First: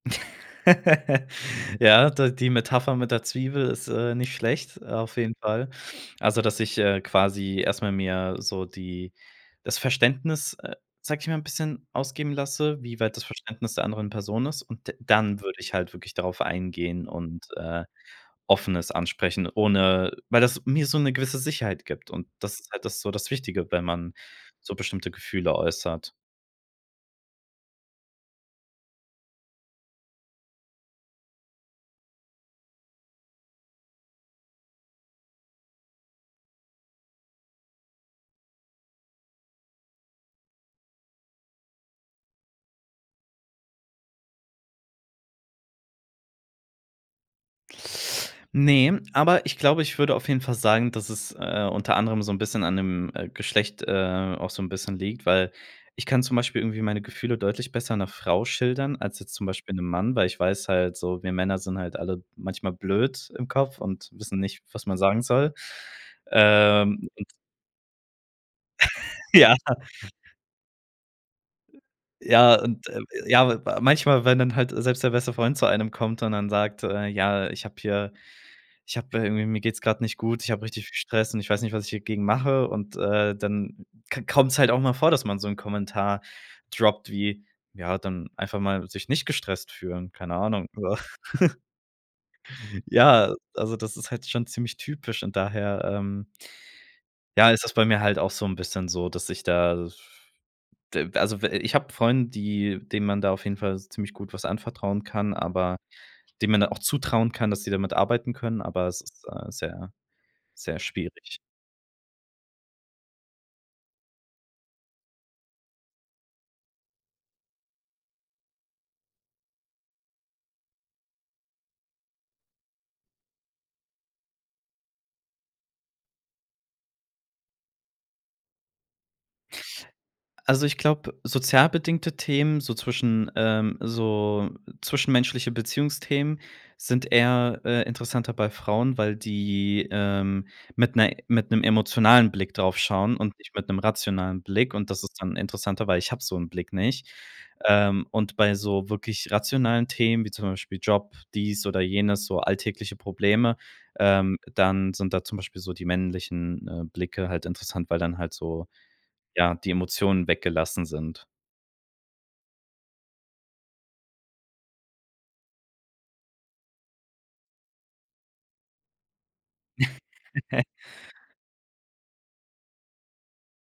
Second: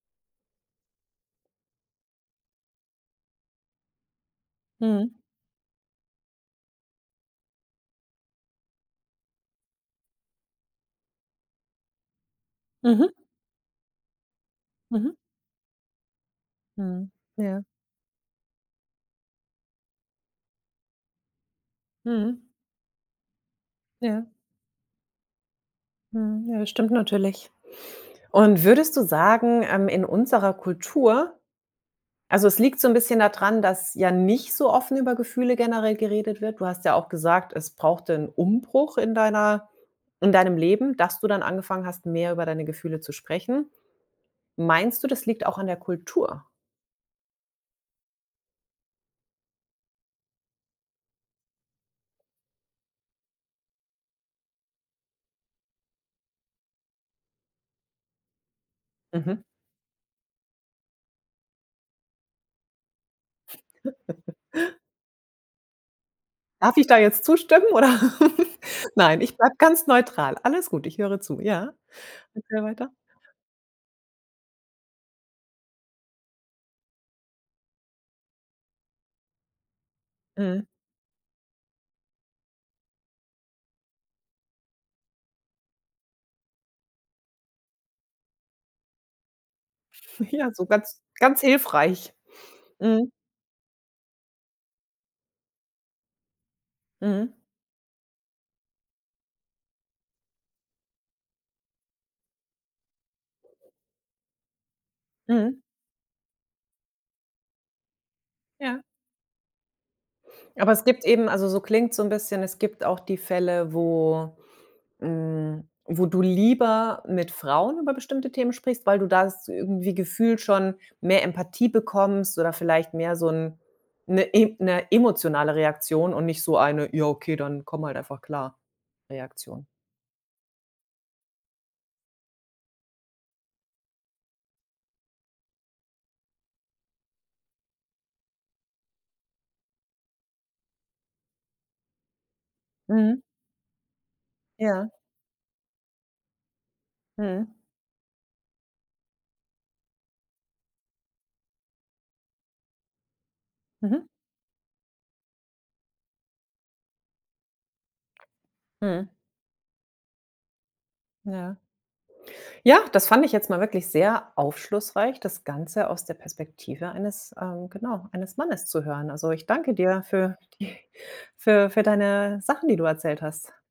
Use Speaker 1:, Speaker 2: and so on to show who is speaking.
Speaker 1: Ja, da die Metapher mit der Zwiebel ist, äh, nicht schlecht.
Speaker 2: Mhm.
Speaker 1: Auf jeden Fall. Also dass ich, äh, quasi erstmal mir so die das Verständnis, äh, sag ich mal, 'n bisschen ausgeben lasse, wie
Speaker 2: Mhm.
Speaker 1: weit das Verständnis der anderen Person ist. Und d
Speaker 2: Mhm.
Speaker 1: dann würd ich halt wirklich darauf eingehen
Speaker 2: Mhm.
Speaker 1: und,
Speaker 2: Ja.
Speaker 1: äh, offen es ansprechen, ohne weil das mir so 'ne gewisse Sicherheit gibt. Und
Speaker 2: Mhm.
Speaker 1: das ist halt das so das Wichtige, wenn man
Speaker 2: Ja.
Speaker 1: so bestimmte Gefühle äußert.
Speaker 2: Mhm. Ja, das stimmt natürlich. Und, würdest du sagen, ähm, in unserer Kultur Also, es liegt so 'n bisschen da dran, dass ja nicht so offen über Gefühle generell geredet wird. Du hast ja auch gesagt, es brauchte 'n Umbruch in deiner in deinem Leben, dass du dann angefangen hast, mehr über deine Gefühle zu sprechen. Meinst du, das liegt auch an der Kultur?
Speaker 1: Ne, aber ich glaube, ich würde auf jeden Fall sagen, dass es, äh, unter anderem so 'n bisschen an dem, äh, Geschlecht, äh, auch so 'n bisschen liegt, weil ich kann zum Beispiel irgendwie meine Gefühle deutlich besser 'ner Frau schildern als jetzt
Speaker 2: Mhm.
Speaker 1: zum Beispiel 'nem Mann, weil ich weiß halt so: Wir Männer sind halt alle manchmal blöd im Kopf und wissen nicht, was man sagen soll.
Speaker 2: Darf ich da
Speaker 1: Ähm,
Speaker 2: jetzt
Speaker 1: und
Speaker 2: zustimmen oder? Nein, ich
Speaker 1: Ja.
Speaker 2: bleib ganz neutral. Alles gut, ich höre zu. Ja.
Speaker 1: Ja,
Speaker 2: Okay,
Speaker 1: und,
Speaker 2: weiter.
Speaker 1: ähm, ja, wa manchmal, wenn dann halt selbst der beste Freund zu einem kommt und dann sagt, äh: „Ja, ich hab hier ich hab irgendwie mir geht's grad nicht gut, ich hab
Speaker 2: Mhm.
Speaker 1: richtig viel Stress, und ich weiß nicht, was ich hier gegen mache.” Und, äh, dann ko kommt's halt auch mal vor, dass man so 'n Kommentar droppt wie: „Ja, dann einfach mal sich nicht gestresst fühlen, keine
Speaker 2: Ja, so
Speaker 1: Ahnung”, oder
Speaker 2: ganz, ganz hilfreich. Mhm.
Speaker 1: Ja, also das ist halt schon ziemlich typisch und daher, ähm
Speaker 2: Mhm.
Speaker 1: ja, ist es bei mir halt auch so 'n bisschen so dass ich da das d also, we ich habe Freunde, die denen man da auf jeden Fall ziemlich gut was anvertrauen kann,
Speaker 2: Mhm.
Speaker 1: aber denen man dann auch zutrauen kann, dass sie damit arbeiten können,
Speaker 2: Ja.
Speaker 1: aber es ist, äh, sehr,
Speaker 2: Aber
Speaker 1: sehr
Speaker 2: es gibt eben,
Speaker 1: schwierig.
Speaker 2: also so klingt es so 'n bisschen es gibt auch die Fälle, wo, hm, wo du lieber mit Frauen über bestimmte Themen sprichst, weil du das irgendwie gefühlt schon mehr Empathie bekommst oder vielleicht mehr so 'n 'ne im 'ne emotionale Reaktion und nicht so eine „Ja okay, dann komm halt einfach klar"-Reaktion?
Speaker 1: Also, ich glaube, sozial bedingte Themen, so zwischen ähm, so zwischenmenschliche Beziehungsthemen sind eher, äh, interessanter bei Frauen, weil die, ähm, mit 'ner mit 'nem emotionalen Blick drauf schauen
Speaker 2: Mhm.
Speaker 1: und nicht mit 'nem rationalen Blick. Und
Speaker 2: Ja.
Speaker 1: das ist dann interessanter, weil ich hab so 'n Blick nicht.
Speaker 2: Mhm.
Speaker 1: Ähm, und bei so wirklich rationalen Themen wie zum Beispiel Job, dies oder jenes, so alltägliche Probleme,
Speaker 2: Mhm.
Speaker 1: ähm, dann sind da zum Beispiel so die männlichen, äh, Blicke halt interessant, weil dann halt so,
Speaker 2: Mhm.
Speaker 1: ja, die Emotionen weggelassen sind.
Speaker 2: Ja. Ja. Das fand ich jetzt mal wirklich sehr aufschlussreich, das Ganze aus der Perspektive eines ähm, genau, eines Mannes zu hören. Also ich danke dir für die für für deine Sachen, die du erzählt hast.